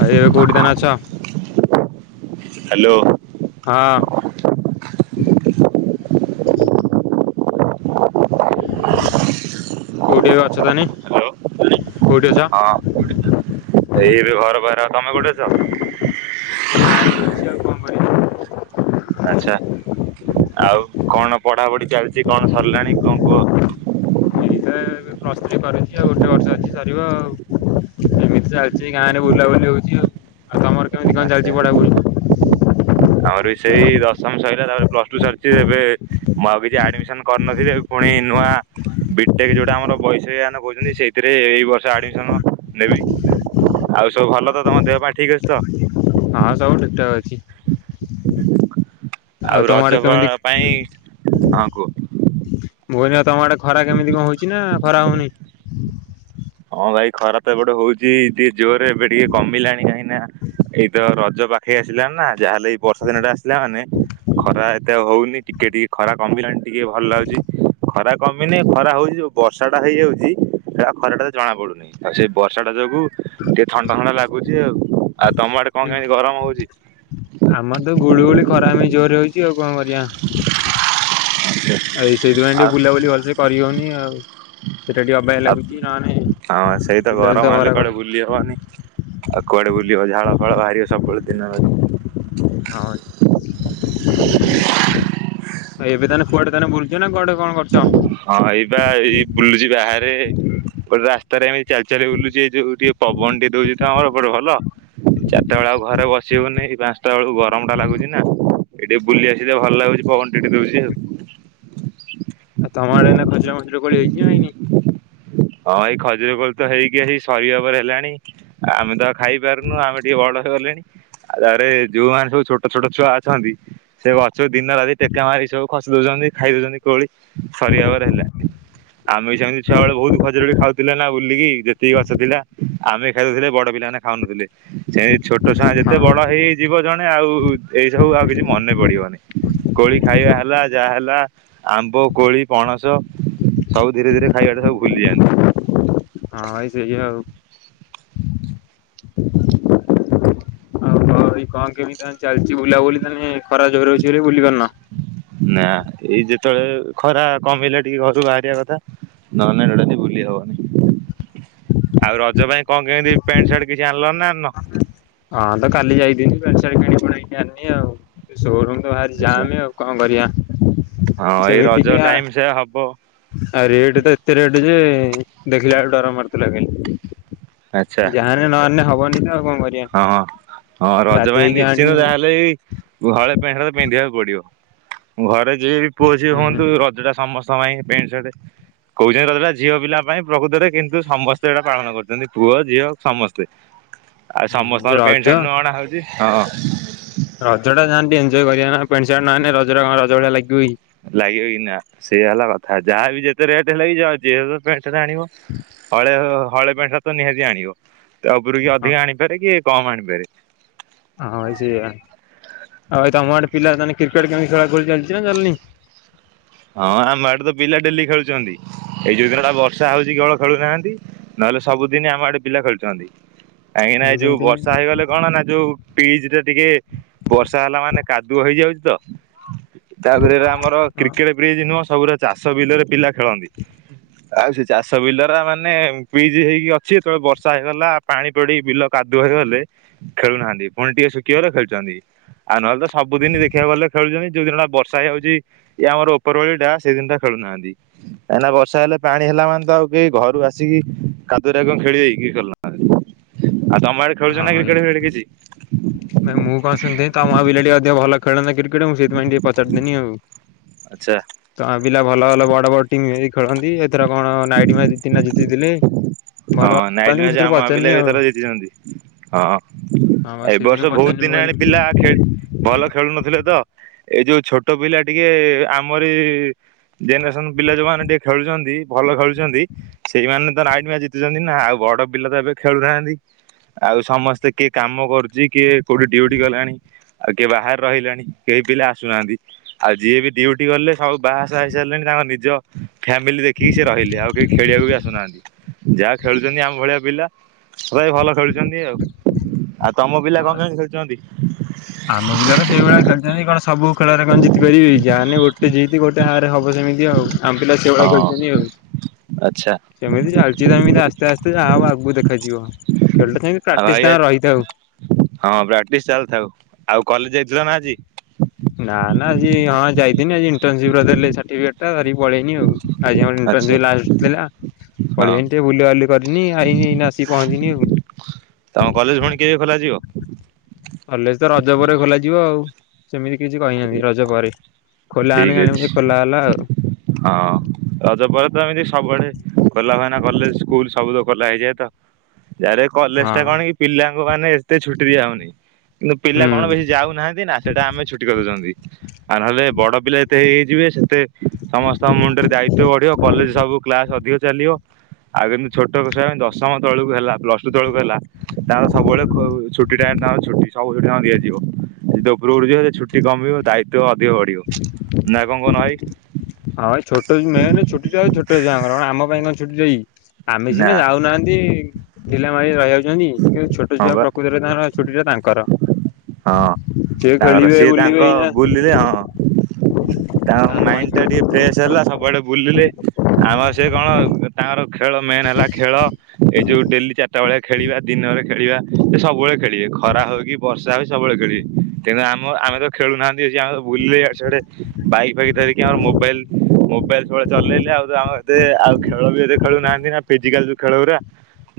ଆଉ ଏବେ କୋଉଠି ତାନେ ଅଛ? [inaudible] କଉଠି ଏବେ ଅଛ କଉଠି ଅଛ? ହଁ, ଏଇ ଏବେ ଘର, ତମେ କଉଠି ଅଛ? [inaudible] ଆଚ୍ଛା! ଆଉ କ'ଣ ପଢ଼ାପଢ଼ି ଚାଲ୍ଚି, କ'ଣ ସର୍ଲାଣି କୁହ? [inaudible] ପ୍ଲସ୍‌ଥ୍ରୀ କରି ଆଉ ଗୋଟେ ବର୍ଷ ଅଛି ସରିବ, ଏମିତି ଚାଲ୍ଚି ଗାଁରେ ବୁଲାବୁଲି ହଉଚି ଆଉ। ଆଉ ତମର କେମିତି କ'ଣ ଆଚ୍ଛା ଚାଲିଚି ପଢା? ଆମର ବି ସେଇ ଦଶମ ସଇଲା, ତା'ପରେ ପ୍ଲସ୍‌ଟୁ ସରିି ଏବେ। ମୁଁ ଆଉ କିଛି ଆଡ୍‌ମିସନ୍‌ କରି ନଥିଲି, ଏବେ ପୁଣି ନୂଆ ବିଟେକ୍ ଯଉଟା ଆମର କହୁଚନ୍ତି, ସେଇଥିରେ ଏଇ ବର୍ଷ ଆଡ୍‌ମିସନ ନେବି। ଆଉ ସବୁ ଭଲ ତ, ତମ ଦେହ ପା ଠିକ୍ ଅଛି ତ? ହଁ, ସବୁ ଠିକ୍ ଠାକ୍ ଅଛି। ଆଉ ତମ ଆଡ଼େ କେମିତି ପାଇଁ ହଁ କୁହ। ମୁଁ କହିଲି, ଆଉ ତମ ଆଡ଼େ ଖରା କେମିତି କ'ଣ ହଉଚି ନା ଖରା ହଉନି? ହଁ, ଭାଇ ଖରା ତ ଏପଟେ ହଉଚି, ଟିକେ ଜୋର୍ ରେ ଏବେ ଟିକେ କମିଲାଣି। କାହିଁ ନା ଏଇତ ରଜ ପାଖେଇ ଆସିଲା ନା। ଯାହା ହେଲେ ବର୍ଷା ଦିନ ଟା ଆସିଲା ମାନେ, ଖରା ଏତେ ଆଉ ହଉନି ଟିକେ ଟିକେ ଖରା କମିଲାଣି ଟିକେ ଭଲ୍ ଲାଗୁଚି, ଖରା କମିନି ଖରା ହଉଚି। ବର୍ଷା ଟା ହେଇଯାଉଚି [inaudible] ଜଣା ପଡୁ ଆଉ ସେଇ ବର୍ଷା ଟା ଯୋଗୁ ଟି ଥଣ୍ଡା ଥଣ୍ଡା ଲାଗୁଚି ଆଉ। ଆଉ ତମ ଆ କଣ କେମିତି ଗରମ ହଉଛି? ଆମର ତ ଗୁଳୁ ଗୁଳି ଖରା ହେମିତି ଜୋରେ ହଉଛି ଆଉ କଣ କରିବା। ଏଇ ସେଇଥିପାଇଁ ଟିକେ ଆଉ ବୁଲାବୁଲି ଭଲସେ କରି ହଉନି ଆଉ। ସେଟା ଟିକେ ଅବାଗିଆ ଆଉ ଲାଗୁଚି ନହେନେ ହଁ, ସେଇତ ବୁଲାବୁଲି ତ ଗରମ ଖରା ହେଲେ କଆଡେ ବୁଲି ହବନି। ଆଉ କୁଆଡେ ବୁଲିବ ଝାଳ ଫାଳ ବାହାରିବ ସବୁବେଳେ ଦିନ ଅଧେ। ହଁ ଏବେ ତାନେ କୁଆଡେ ତାନେ ବୁଲୁଚ ନା କୁଆଡେ କଣ କରଛ? ହଁ, ଏଇ ବା ଏଇ ବୁଲୁଛି ବାହାରେ। ଗୋଟେ ରାସ୍ତାରେ ଏମିତି ଚାଲି ଚାଲି ବୁଲୁଚି ଏ ଯୋଉ ଟିଏ ପବନ ଟିକେ ଦଉଚି ତ ଆମର ପଟେ ଭଲ। ଚାରିଟା ବେଳେ ଆଉ ଘରେ ବସିହଉନି ଏଇ ପାଂଶ ଟା ବେଳକୁ ଗରମ ଟା ଲାଗୁଛି ନା ଏ ଟିକେ ବୁଲି ଆସିଲେ ଭଲ ଲାଗୁଛି ପବନ ଟିକେ ଟିକେ ଦଉଛି ଆଉ। ଆଉ ତମ ଆଡ଼େ ଏଇନା ଖଜିର ମଜିର କୋଳି ହେଇଚି ନା ହେଇନି। ହଁ, ଏଇ ଖଜିର କୋଳି ତ ହେଇକି ଆସି ସରିବା ଉପରେ ହେଲାଣି। ଆମେ ତ ଖାଇ ପାରୁନୁ ଆମେ ଟିକେ ବଡ ହେଇ ଗଲେଣି ଆଉ ତାପରେ ଯୋଉମାନେ ସବୁ ଛୋଟ ଛୋଟ ଛୁଆ ଅଛନ୍ତି‌। ସେ ଗଛକୁ ଦିନ ରାତି ଟେକା ମାରି ସବୁ ଖସି ଦଉଛନ୍ତି ଖାଇ ଦଉଛନ୍ତି କୋଳି ସରିିବାପରେ ହେଲାଣି। ଆମେ ବି ସେମିତି ଛୁଆ ବେଳେ ବହୁତ ଖଜିରି କୋଳି ଖାଉଥିଲେ ନା, ବୁଲିକି ଯେତିକି ଗଛ ଥିଲା। ଆମେ ଖାଇ ଦଉଥିଲେ ବଡ ପିଲାମାନେ ଖାଉନଥିଲେ ସେମତି ଛୋଟ ଛୁଆଙ୍କ ହଁ ଯେତେ ବଡ ଭାଇ। ହେଇ ଯିବ ଜଣେ ଆଉ ଏଇ ସବୁ ଆଉ କିଛି ମନେ ପଡିବନି। କୋଳି ଖାଇବା ହେଲା ଯାହା ହେଲା ଆ ମ୍ୱ, କୋଳି, ପଣସ ସବୁ ଧୀରେ ଧୀରେ ଖାଇବାଟା ସବୁ ଭୁଲିଯାଆନ୍ତି। ହଁ, ଭାଇ ସେଇଆ ଆଉ। ଆଉ ହଁ, ଭାଇ କଣ କେମିତି ତାହାଲେ ଚାଲିଚି ବୁଲାବୁଲି ତାନେ ଖରା ଜୋରରେ ହଉଚି ବୋଲି ବୁଲି ପାରୁନ। ନା, ଏଇ ଯେତେବେଳେ ଖରା କମିଲେ ଟିକେ ଘରୁ ବାହାରିବା କଥା। ନହେଲେ ନାଇ ଟୋଟାଲି ବୁଲି ହବନି। ଆଉ ରଜ ପାଇଁ କଣ କେମିତି ପ୍ୟାଣ୍ଟ, ସାର୍ଟ କିଛି ଆଣିଲଣି ନା ଆଣିନ? ହଁ, ତ କାଲି ଯାଇଥିନି ପ୍ୟାଣ୍ଟ, ସାର୍ଟ କିଣି କୁଣାକି ଆଣିନି ଆଉ। ସେ ସୋରୁମ ତ ଭାରି ଆଚ୍ଛା ଯାଆମ ଆଉ କଣ କରିବା? ହଁ, ଏଇ ସେମିତି ଟିକେ ରଜ ଆ ଟାଇମ ସେଇଆ ହବ। ଆଉ ରେଟ ତ ଏତେ ରେଟ୍ ଯେ ଦେଖିଲା ବେଳକୁ ଡର ମାଡୁଥିଲା ଆଚ୍ଛା। କାଲି। ଯା ହାଲେ ନ ଆଣିନେ ହବନି ନା‌ ଆଉ କଣ କରିବି। ହଁ ହଁ ରଜ ପାଇଁ ନିଶ୍ଚିନ୍ତ ଆଣିନୁ ଯାହା ହେଲେ ବି। ଗୁ ହଳେ ପେଣ୍ଟ ସାର୍ଟ ପିନ୍ଧିବାକୁ ପଡିବ ଘରେ ଯିଏ ବି ପୁଅ ଝିଅ ହୁଁ। ହୁଅନ୍ତୁ ରଜ ଟା ସମସ ସ ପାଇଁ ପେଣ୍ଟ ସାର୍ଟ। କହୁଛନ୍ତି ରଜଟା ଝିଅ ପିଲା ପାଇଁ ପ୍ରକୃତରେ କିନ୍ତୁ ସମସ୍ତେ ଏଇଟା ପାଳନ କରୁଛନ୍ତି ପୁଅ ଝିଅ ସମସ୍ତେ। ଆଉ ହୁଁ ସମସ୍ତଙ୍କର ପ୍ୟାଣ୍ଟ ରଜ ସାର୍ଟ ନୂଆ ଅଣା ହଉଛି ହଁ। ରଜ ଟା ଯାହେନେ ଟିକେ ଏଞ୍ଜଏ କରିବା ନା ପେଣ୍ଟ ସାର୍ଟ ନ ଆଇଁଲେ ରଜ କଣ ରଜ ଭଳିଆ ଲାଗିବ କି। ଲାଗିବ କି ନା ସେୟା ହେଲା କଥା ଯାହାବି ଯେତେ ରେଟ ହେଲେବି ଯାଏ ଜେହେ ପେଣ୍ଟ ସାର୍ଟ ଆଣିବ ହଳେ ହଳେ ପେଣ୍ଟ ସାର୍ଟ ତ ନିହାତି ଆଣିବ ତା ଉପର କିଏ ଅଧିକ ଆଣି ପାରେ କିଏ କମ ଆଣି ପରେ। ହଁ ଭାଇ ସେଇଆ ଆଉ ଭାଇ ତମ ଆଡେ ପିଲା ତାନେ କ୍ରିକେଟ କେମିତି ଖେଳ ଖୁଳି ଚାଲିଛି ନା ଚାଲିନି। ହଁ ଆମ ଆଡେ ତ ପିଲା ଡେଲି ଖେଳୁଛନ୍ତି ଏଇ ଯୋଉ ଦିନ ଟା ବର୍ଷା ହଉଛି କେବଳ ଖେଳୁନାହାନ୍ତି। ନହେଲେ ସବୁଦିନ ଆମ ଆଡେ ପିଲା ଖେଳୁଛନ୍ତି କାହିଁକି ନା ମୁଁ ଏଇ ଯୋଉ ଶୁଣିଥିନି ବର୍ଷା ହେଇଗଲେ କଣ ନା ଯୋଉ। ପିଜ ଟା ଟିକେ ବର୍ଷା ହେଲା ମାନେ କାଦୁଅ ହେଇଯାଉଛି ତ। ତାପରେ ଏରା ଆମର ହଁ କ୍ରିକେଟ ପ୍ରିଜ୍ ନୁହଁ ସବୁୁରା ଚାଷ ବିଲରେ ପିଲା ଖେଳନ୍ତି। ଆଉ ସେ ଚାଷ ବିଲରା ମାନେ ପିଜ୍ ହେଇକି ଅଛି ଯେତେବେଳେ ବର୍ଷା ହେଇଗଲା ପାଣି ପଡିକି ବିଲ। କାଦୁଅ ହୋଇଗଲେ ଖେଳୁନାହାନ୍ତି ପୁଣି ଟିକେ ଶୁଖିଗଲେ ଖେଳୁଛନ୍ତି। ଆଉ ନହେଲେ ତ ସବୁଦିନି ଦେଖିବାକୁ ଗଲେ ଖେଳୁଛନ୍ତି ଯୋଉ ଦିନଟା ବର୍ଷା ହେଇ ଯାଉଛି। ଇଏ ଆମର ଉପର ଓଳି ଟା ସେଇ ଦିନଟା ଖେଳୁ ନାହାନ୍ତି। କାଁଇ ନା ବର୍ଷା ହେଲେ ପାଣି ହେଲା ମାନେ ଆଉ କେହି ଘରୁ ଆସିକି କାଦୁରେ ରେ ଆଉ କଣ ଖେଳିବେ କି ଖେଳୁ ନାହାନ୍ତି। ଆଉ ତମ ଆଡେ। ହଁ ଭାଇ। କିଛି? ଭାଇ ମୁଁ କଣ ଶୁଣିଥିଲି ତମ ଗାଁ ପିଲାଟି ଅଧିକ ଭଲ ଖେଳନ୍ତୀ କ୍ରି କେଟ ମୁଁ ସେଥିପାଇଁ ଟିକେ ପଚାରିଦେନି ଆଉ। ଆଚ୍ଛା। ତ ପିଲା ଭଲ ଭଲ ବଡ଼ ବଡ଼ ଟିମ୍ ବି ଖେଳନ୍ତି ଏଥର କଣ ନାଇଟ ମ୍ୟାଚ୍ ଦି ତିନଟା ଜିତିଥିଲେ। ହଁ ଭଲ ନାଇଲି ଖେଳନ୍ତି ମୁଁ ମାଚ ସେଥିରେ ଆମୋ ଗାଁ ପଚାରିନି ପିଲାବି ଆଉ ଏଥର ଜିତିଛନ୍ତି ହଁ। ହଁ ବା ଏ ସେଇଥିପାଇଁ ବର୍ଷ ବହୁତ ପଚାରିନି ମୁଁ ଦିନ କହିଲି ଆଣି ପିଲା ଖେ ଭଲ ଖେଳୁ ନଥିଲେ ତ ଏଇ ଯୋଉ ଛୋଟ ପିଲା ଟିକେ ଆମରି। ଜେନେରେସନ ପିଲା ଯୋଉମାନେ ଟିକେ ଖେଳୁଛନ୍ତି ଭଲ ଖେଳୁଛନ୍ତି ସେଇମାନେ ତ ନାଇଟ ମାଚ ଜି ତିଛନ୍ତିନା ଆଉ ବଡ଼ ପିଲା ତ ଏବେ ଖେଳୁନାହାନ୍ତି। ଆଉ ସମସ୍ତେ କିଏ କାମ କରୁଛି କିଏ କୋଉଠି ଡିଉଟି ଗଲାଣି। ଆଉ କିଏ ବାହାରେ ରହିଲାଣି କେହି ପିଲା ଆସୁନାହାନ୍ତି। ଆଉ ଯିଏ ବି ଡିଉଟି ଗଲେ ସବୁ ବାହାଶାହା ହେସାରିଲେଣି ତାଙ୍କ ନିଜ ଫ୍ୟାମିଲି ଦେଖିକି ସେ ରହିଲେ ଆଉ କେହି ଖେଳିବାକୁ ବି ଆସୁନାହାନ୍ତି ଯାହା ଖେଳୁଛନ୍ତି ଆମ ଭଳିଆ ପିଲା। ଭାଇ ଭଲ ଖେଳୁଛନ୍ତି ଆଉ ଆଉ ତମ ପିଲା କଣ ହଁ କେମିତି ଖେଳୁଛନ୍ତି? ଆମ ପିଲା ତ ସେଇଭଳିଆ ଖେଳୁଛନ୍ତି କଣ ସବୁ ଖେଳରେ କଣ ଜିତି ପାରିବେ କି ଯାହାହେନ୍ନେ ଗୋଟେ ଜିତି ଗୋଟେ ହାରେ ହବ ସେମିତି। ହଉ ଆମପିିଲା ସେହିଭଳିଆ ହଁ ଖେଳୁଛନ୍ତି ଆଉ। ଆଚ୍ଛା। ସେମିତି ଚାଲିଛି ତ ଏମିତି ଆସ୍ତେ ଆସ୍ତେ ଯାହା ହବ ଆଗକୁ ଦେଖାଯିବ। ଖେଳଟା ସେମତି ଆଉ ଭାଇ ପ୍ରାକ୍ଟିସ ତାଙ୍କ ରହିଥାଉ। ହଁ ପ୍ରାକ୍ଟିସ ଚାଲିଥାଉ ଆଉ କଲେଜ ଯାଇଥିଲ ନା ଆଜି? ନା ନା ଆଜି ହଁ ଯାଇଥିନି ଆଜି ଇଣ୍ଟରନସିପ ର ଦେଲେ ସାର୍ଟିଫିକେଟ। ଧରିକି ପଳେଆଇନି ଆଉ ଆଜି ଆମର ଆଚ୍ଛା ଇଣ୍ଟର୍ନସିପ୍ ଲାଷ୍ଟ ଥିଲା। ହଁ ପଳେଇଆନି ଟିକେ ବୁଲାବୁଲି କରିନି ଆଇନି ଏଇନା ଆସିକି ପହଞ୍ଚିନି ଆଉ। ତମ କଲେଜ ଫୁଣି କେବେ ଖୋଲାଯିବ? କଲେଜ ତ ରଜ ପରେ ଖୋଲାଯିବ ଆଉ। ସେମିତି କିଛି କହିନାହାନ୍ତି ରଜ ପରେ ଖୋଲା ଠିକ ହେଲେ ଜାଣିବୁ ଅଛି। ଯେ ଖୋଲା ହେଲା ଆଉ। ହଁ ରଜ ପରେ ତ ଏମିତି ସବୁଆଡ଼େ ଖୋଲା ହବ ଏଇନା କଲେଜ ସ୍କୁଲ ସବୁ ତ ଖୋଲା ହେଇଯାଏ ତ। ଯାର କଲେଜ ଟା ହଁ। କଣ କି ପିଲାଙ୍କୁ ମାନେ ଏତେ ଛୁଟି ଦିଆଯାଉନି କିନ୍ତୁ ପିଲା ହୁଁ କଣ ବେଶୀ ଯାଉନାହାନ୍ତି ନା। ସେଇଟା ଆମେ ଛୁଟି କରିଦଉଛନ୍ତି ଆଉ ନହେଲେ ବଡ଼ ପିଲା ଏତେ ହେଇଯିବେ। ଏତେ ସମସ୍ତଙ୍କ ମୁଣ୍ଡରେ ଦାୟିତ୍ଵ ବଢ଼ିବ କଲେଜ ସବୁ କ୍ଲାସ ଅଧିକ ଚାଲିବ। ଆଉ କେମତି ଛୋଟ କିବା ପାଇଁ ଦଶମ ତଳକୁ ହେଲା ପ୍ଲସ ଟୁ ତଳକୁ ହେଲା। ତାଙ୍କର ସବୁବେଳେ ଛୁଟିଟା ତାଙ୍କର ଛୁଟି ସବୁଦିନ ଦିଆଯିବ [unintelligible] ଟିକେ କମିବ ଦାୟିତ୍ଵ ଅଧିକ ବଢ଼ିବ ନା କଣ କହୁନ ଭାଇ? ହଁ ଏ ଛୋଟ ମେନ ଛୋଟ ଛୁଆ ଆଉ ଛୋଟ ଛୁଆଙ୍କର କଣ ଆମ ପାଇଁ କଣ ଛୁଟି ଦେବେକି। ଆମେ ନା ସିନା ଯାଉନାହାନ୍ତି ଢିଲା [unintelligible] [unintelligible] ଛୋଟ ହଁ ଛୁଆ ବା ପ୍ରକୃତରେ ତାଙ୍କର ଛୁଟିଟା ତାଙ୍କର। ହଁ। ଯେ ଖଳିବେ ବୁଲିିବେ ଏଇନା‌। ପିଲେ ହଁ ତାଙ୍କ ମାଇଣ୍ଡ ଟା ଟିକେ ଫ୍ରେଶ ହେଲା ସବୁଆଡ଼େ ବୁଲିଲେ ଆମର ସେ କଣ? ତାଙ୍କର ଖେଳ ମେନ୍ ହେଲା ଖେଳ ଏଇ ଯୋଉ ଡେଲି ଚାରିଟା ବେଳେ ଖେଳିବା ଦିନରେ ଖେଳିବା ସେ ସବୁବେଳେ ଖେଳିବେ ଖରା ହଉକି ବର୍ଷା ହଉ ସବୁବେଳେ ଖେଳିବେ ତେଣୁ ଆମ ଆମେ ତ ଖେଳୁନାହାନ୍ତି ସେ ଆ ବୁଲିଲେ ୟାଡେ ସିଆଡେ ବାଇକ୍ ଫାଇକ ଧରିକି ଆଉ ମୋବାଇଲ। ମୋବାଇଲ ସବୁବେଳେ ଚଲେଇଲେ ଆଉ ଆମ ଏତେ ଆଉ ଖେଳ ବି ଏତେ ଖେଳୁନାହାନ୍ତି ନା ଫିଜିକାଲ ଯଉ ଖେଳ ଗୁରା।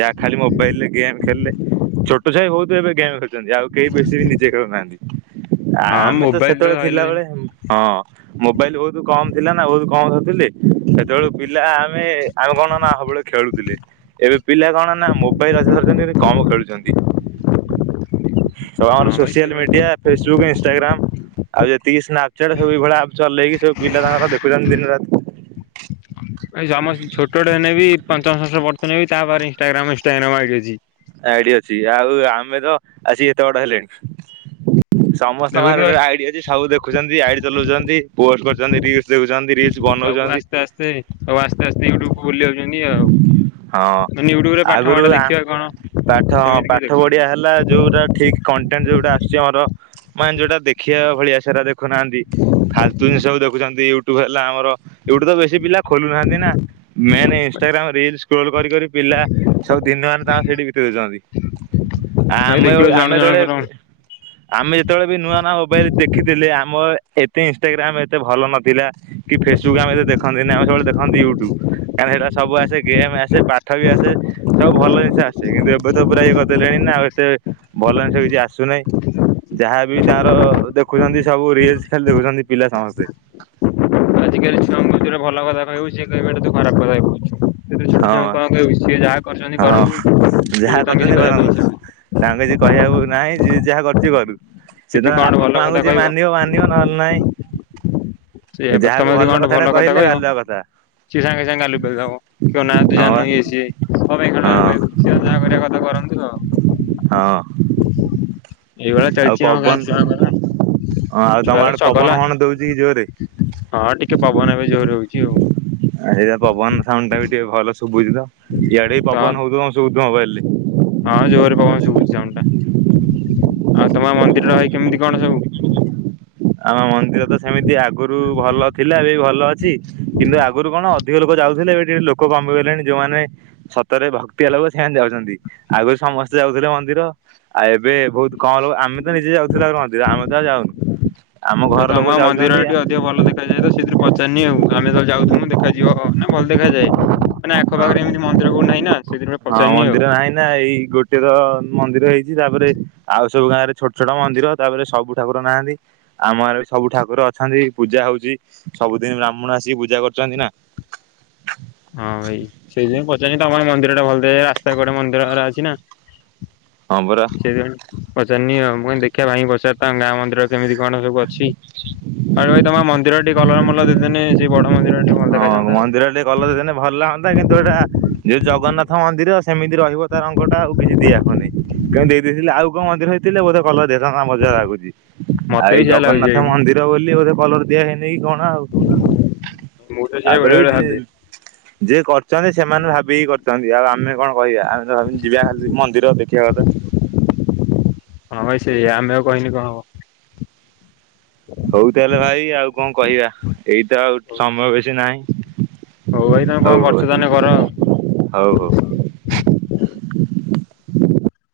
ଯାହା ଖାଲି ମୋବାଇଲ ରେ ଗେମ୍ ଖେଳିଲେ ଛୋଟ ଛୁଆ ବି ବହୁତ ଏବେ ଗେମ୍ ଖେ ଆଉ କେହି ବେଶୀ ବି ନିଜେ ଖେଳୁନାହାନ୍ତି ଆ ହଁ ଆମେ ତ ମୋବାଇଲ ସେତେବେଳେ ଧଇଲେ ଥିଲାବେଳେ। ହଁ ମୋବାଇଲ ବହୁତ କମ ଥିଲା ନା ବହୁତ କମ ଧରୁ ଥିଲେ। ସେତେବେଳ ପିଲା ଆମେ ଆମେ କଣ ନା ସବୁବେଳେ ଖେଳୁଥିଲେ ଏବେ ପିଲା କଣ ନା ମୋ [unintelligible] କମ ଖେଳୁଛନ୍ତି। ହଁ ସବୁଆମର ଭାଇ ସୋସିଆଲ ସେଇଭଳିଆ ମିଡିଆ ଫେସବୁକ୍ ଇନଷ୍ଟାଗ୍ରାମ। ଆଉ ଯେତିକି ସ୍ନାପଚଟ ସବୁ ଏଇ ଭଳିଆ ଚଲେଇକି ସବୁ ପିଲା ତାଙ୍କର ଦେଖୁଛନ୍ତି ଦିନ ରାତି। ଏଇ ସେ ଆମର ସେ ଛୋଟ ହେନେ ବି ପଞ୍ଚମ ଷଷ୍ଠ ପଢୁଚନ୍ତି ବି ତା ପାଖରେ ଇନଷ୍ଟାଗ୍ରାମ ଇନଷ୍ଟାଗ୍ରାମ ଆଇଡି ଅଛି। ଆଇଡି ଅଛି ଆଉ ଆମେ ତ ଆସିକି ଏତେ ବଡ ହେଲେଣି। ସମସ୍ତଙ୍କ ପାଖରେ ଦେଖୁଥିବ ଗୋଟେ ଗୋଟେ ଆଇଡି ଅଛି। ସବୁ ଦେଖୁଚନ୍ତି ଆଇଡି ଚଲଉଚନ୍ତି। ପୋଷ୍ଟ କରୁଚନ୍ତି। ରିଲସ୍ ଦେଖୁଛନ୍ତି। ରିଲସ୍ ସବୁ ଆସ୍ତେ ଆସ୍ତେ ସବୁ ଆସ୍ତେ ଆସ୍ତେ ୟୁଟ୍ୟୁବ କୁ ଭୁଲି ଯାଉଛନ୍ତି ଆଉ। ହଁ ମାନେ ୟୁଟ୍ୟୁବ ରେ ପାଠ ଆଗରୁ ମାଠ ଆ ଦେଖିବା କଣ ପାଠ ହଁ ସେମିତି କେହି ପାଠ ପଢିବା ଦେଖୁନାହାନ୍ତି। ହେଲା ଯୋଉଟା ଠିକ କଣ୍ଟେଣ୍ଟ ଯୋଉଟା ଆସୁଚି ଆମର ମାନେ ଯୋଉଟା ଦେଖିବା ଭଳିଆ ସେଟା ଦେ ଖୁନାହାନ୍ତି ଫାଲତୁ ଜିନିଷ କୁ ଦେଖୁଚନ୍ତି। ୟୁ ଟୁବ ହେଲା ଆମର ୟୁଟ୍ୟୁବ ତ ବେଶୀ ପିଲା ଖୋଲୁନାହାନ୍ତି ନା। ମେନ୍ ଇନଷ୍ଟାଗ୍ରାମ ରିଲସ୍ ସ୍କୋଲ କରି କରି ପିଲା ସବୁ ଦିନ ମାନ ତାଙ୍କ ସେଇଠି ବିତେଇ ଦଉଚନ୍ତି। ଭାଇ ଆମେ ଅ, ଦେଖିବ ଜଣ ଆମେ ଜଣଙ୍କର ଯେତେବେଳେ ଆମେ ଯେତେବେଳେ ବି ନୂଆ ନୂଆ ମୋବାଇଲ୍ ଦେଖିଥିଲେ ଆମ ଏତେ ଇନଷ୍ଟାଗ୍ରାମ ଏତେ ଭଲ ନଥିଲା। କି ଫେସବୁକ୍ ଆମେ ଦେଖନ୍ତିନି। ଆମେ ସବୁବେଳେ ଦେଖନ୍ତି ୟୁଟୁବ। କାରଣ ସେଇଟା ସବୁ ଆସେ ଗେମ୍ ଆସେ, ପାଠ ବି ଆସେ, ସବୁ ଭଲ ଜିନିଷ ଆସ ସେ କିନ୍ତୁ ଏବେ ତ ପୁରା ଇଏ କର ଦେଲେଣି ନା ଆଉ ଏତେ ଭଲ ସେ କିଛି ଆସୁନାହିଁ। ଯାହା ବିି ତାର ଦେଖୁଛନ୍ତି ସବୁ ରିଲସ୍ ଖାଲି ଦେଖୁଛନ୍ତି ପିଲା ସମସ୍ତେ। ଆଜିକାଲି ଛୁଆ ମା [unintelligible] ରେ ଭଲ କଥା କହିବୁ ସିଏ କହିବେ ଏଟା ତୁ ଖରାପ କଥା ହି କହୁଛୁୁ। ଏଇଥିରେ ଛୋଟ ହଁ। ଛୁଆଙ୍କୁ କଣ କହିବୁ ସିଏ ଯାହା କରିଛନ୍ତି ହଁ କରନ୍ତୁ। ଯାହା ଏବେ ତାଙ୍କୁ କରୁଛନ୍ତି କିଛି କହିବା କରନ୍ତୁ ପାଇଁ ଇଚ୍ଛା ହଉ ନାହିଁ ତାଙ୍କୁ କିଛି କହିବାକୁ ନାହିଁ ଯିଏ ଯାହା କରୁଛି କରୁ। ‌ ସେ ଯଦି ଯାହା କଣ ଗୋଟେ ଆପଣ ଭଲ କଥା ମାନଙ୍କୁ ଯିଏ କହିବ ମିନିବ ମାନିବ। ନହେଲେ ନାଇଁ। ସେ ହେବ ତୋମେ ଯଦି କଣ ଗୋଟେ ଭଲ କଥା କହିଲେ କହିବ। ଗାଲୁଆ କଥା ସିଏ ସାଙ୍ଗେ ସାଙ୍ଗେ ଗାଲୁ ପେଲ ଦବ। କହିବ ନା ତୁ ହଁ ବା ଜାଣିନୁ ଇଏ ସିଏ। କଣ ପାଇଁ [inaudible] କହିବୁ। ହଁ। ସିଏ ତାଙ୍କ ଯାହା କରିବା କଥା କରନ୍ତୁ ଆଉ। ହଁ ଏଇଭଳିଆ ଆଉ ଚାଲିଚି ଆମ ଗାଁ ପବନ ଛୁଆଙ୍କର, ଛୁଆ ତ ଚଗଲା। ତି ଜୋରେ। ହଁ ଟିକେ ପବନ ଏବେ ଜୋରରେ ହଉଚି ଆଉ। ଆ, ହେଇ ପା ପବନ ସାଉଣ୍ଡଟା ବି ଟିକେ ଭଲ ଶୁଭୁଛି ତ। ଇଆଡେ ବି ତ ପବନ ହଉଥୁବ ଶୁଭୁଥୁବ ମୋବାଇଲ୍ ରେ। ହଁ ଜୋରରେ ପବନ ଶୁଭୁଛି ସାଉଣ୍ଡଟା। ଆଉ ତୋମ ମନ୍ଦିର ଟା ଭାଇ କେମିତି କଣ ସବୁ? ଆମ ମନ୍ଦିର ତ ସେମିତି ଆଗରୁ ଭଲ ଥିଲା, ଏବେବି ଭଲ ଅଛି। କିନ୍ତୁ ଆଗରୁ କଣ ଅଧିକ ଲୋକ ଯାଉଥିଲେ ଏବେ ଟିକେ ଲୋକ କମି ଗଲେଣି। ଯୋଉମାନେ ସତରେ ଭକ୍ତିଆ ଲୋକ ସେମାନେ ଯାଉଛନ୍ତି। ଆଗରୁ ସମସ୍ତେ ଯାଉଥିଲେ ମନ୍ଦିର। ଆଉ ଏବେ ବହୁତ କମ ଲୋକ ଆମେ ତ ନିଜେ ଯାଉଥିଲୁ। ଆଗରୁ ମନ୍ଦିର ଆମେ ତ ଆଉ ଯାଉନୁ। ଆମ ଏ ଘର ଲୋକ ତୋମ ମନ୍ଦିର ଯାଉଛନ୍ତି ରେ ଟିକେ ଅ ଧିକ ଭଲ ଦେଖାଯାଏ ତ ସେଥିରୁ ପଚାରିନି ଆଉ ଆମେ ତ ଯାଉଥୁମୁ ଦେଖାଯିବ ନା ଭଲ ଦେଖାଯାଏ। ମାନେ ଆଖ ହଁ। ପାଖରେ ଏମିତି ମନ୍ଦିର କୋଉଠି ନାହିଁ ନା ସେ [unintelligible] ହଁ ମନ୍ଦିର ନାହିଁ ନା ଏଇ ଗୋ ସିଏ ତମନ୍ଦିର ହେଇଚି। ତାପରେ ଆଉ ସବୁ ଗାଁରେ ଛୋଟ ଛୋଟ ମନ୍ଦିର। ତାପରେ ସବୁ ଠାକୁର ନାହାନ୍ତି। ଆମ ଆରେ ସବୁ ଠାକୁର ଅଛନ୍ତି ବି ପୂଜା ହଉଚି। ସବୁଦିନ ବ୍ରାହ୍ମଣ ଆସିକି ପୂଜା କରୁଛନ୍ତି ନା। [inaudible] ହଁ ଭାଇ। ସେଇଥିପାଇଁ ପଚାରି ତୋମର ମନ୍ଦିରଟା ଭଲ ଦେ, ଏ ରାସ୍ତା କଡ ମନ୍ଦିର ଉରା ଅଛି ନା। ହଁ ପରା। ସେଇଥିପାଇଁ ପଚାରିନି ଆଉ ମୁଁ କହିନି ଦେଖିବା ଭାଇଙ୍କି ପଚାର ତ ତାଙ୍କ ଗାଁ ମନ୍ଦିର କେମିତି କଣ ସବୁ ଅଛି। ଆରେ ଭାଇ ତୋମ ମନ୍ଦିର ଟି କଲର ମଲର ଦେନେ ସେ ବଡ ମନ୍ଦିର ଟିକେ ଭଲ ଦେଖାଯାନ୍ତା ଆଉ। କଲର୍ ଦେନେ ଭଲହନ୍ତା କିନ୍ତୁ ଏଇଟା ଯୋଉ ଜ ଗନ୍ନାଥ ମନ୍ଦିର ସେମିତି ରହିବ ତା ରଙ୍ଗଟା ଆଉ କିଛି ଦିଆହଉନି। କେମତି ଦେଇଦେଇଥିଲେ ଆଉ କୋଉ ମନ୍ଦିର ହେଇ ଥିଲେ ବୋଧେ କଲର ଦିଆହେଇଥାନ୍ତା ମୋତେ ଯାହା ଲାଗୁଛି। ଆଉ ମତେ ଏଇ ବି ସେଇଆ ଲାଗୁଛି ଜଗନ୍ନାଥ ଭାଇ ମନ୍ଦିର ବୋଲି ବୋଧେ କଲର ଦିଆ ହେଇନି କି କଣ ଆଉ। ମୁଁ ତ ସେଇଆ ତାପରେ ବେଳେ ବି ବେଳେ ଯିଏ ଭାବେ। ଯିଏ କରିଛନ୍ତି ସେମାନେ ଭାବିକି କରିଛନ୍ତି ଆଉ ଆମେ କଣ କହିବା ଆମେ ଯିବା ଖାଲି ମନ୍ଦିର ଦେଖିବା କଥା। ହଁ ଭାଇ ସେଇଆ ଆମେ ଆଉ କହିନେ କଣ ହବ ହଉ ତାହେଲେ ଭାଇ ଆଉ କଣ କହିବା ଏଇତ ଆଉ ସମୟ ବେଶୀ ନାହିଁ। ହଉ ଭାଇ ତମେ କଣ ହଉ କରୁଛ ତାହେଲେ କର ଆଉ। ହଉ ହଉ ହଉ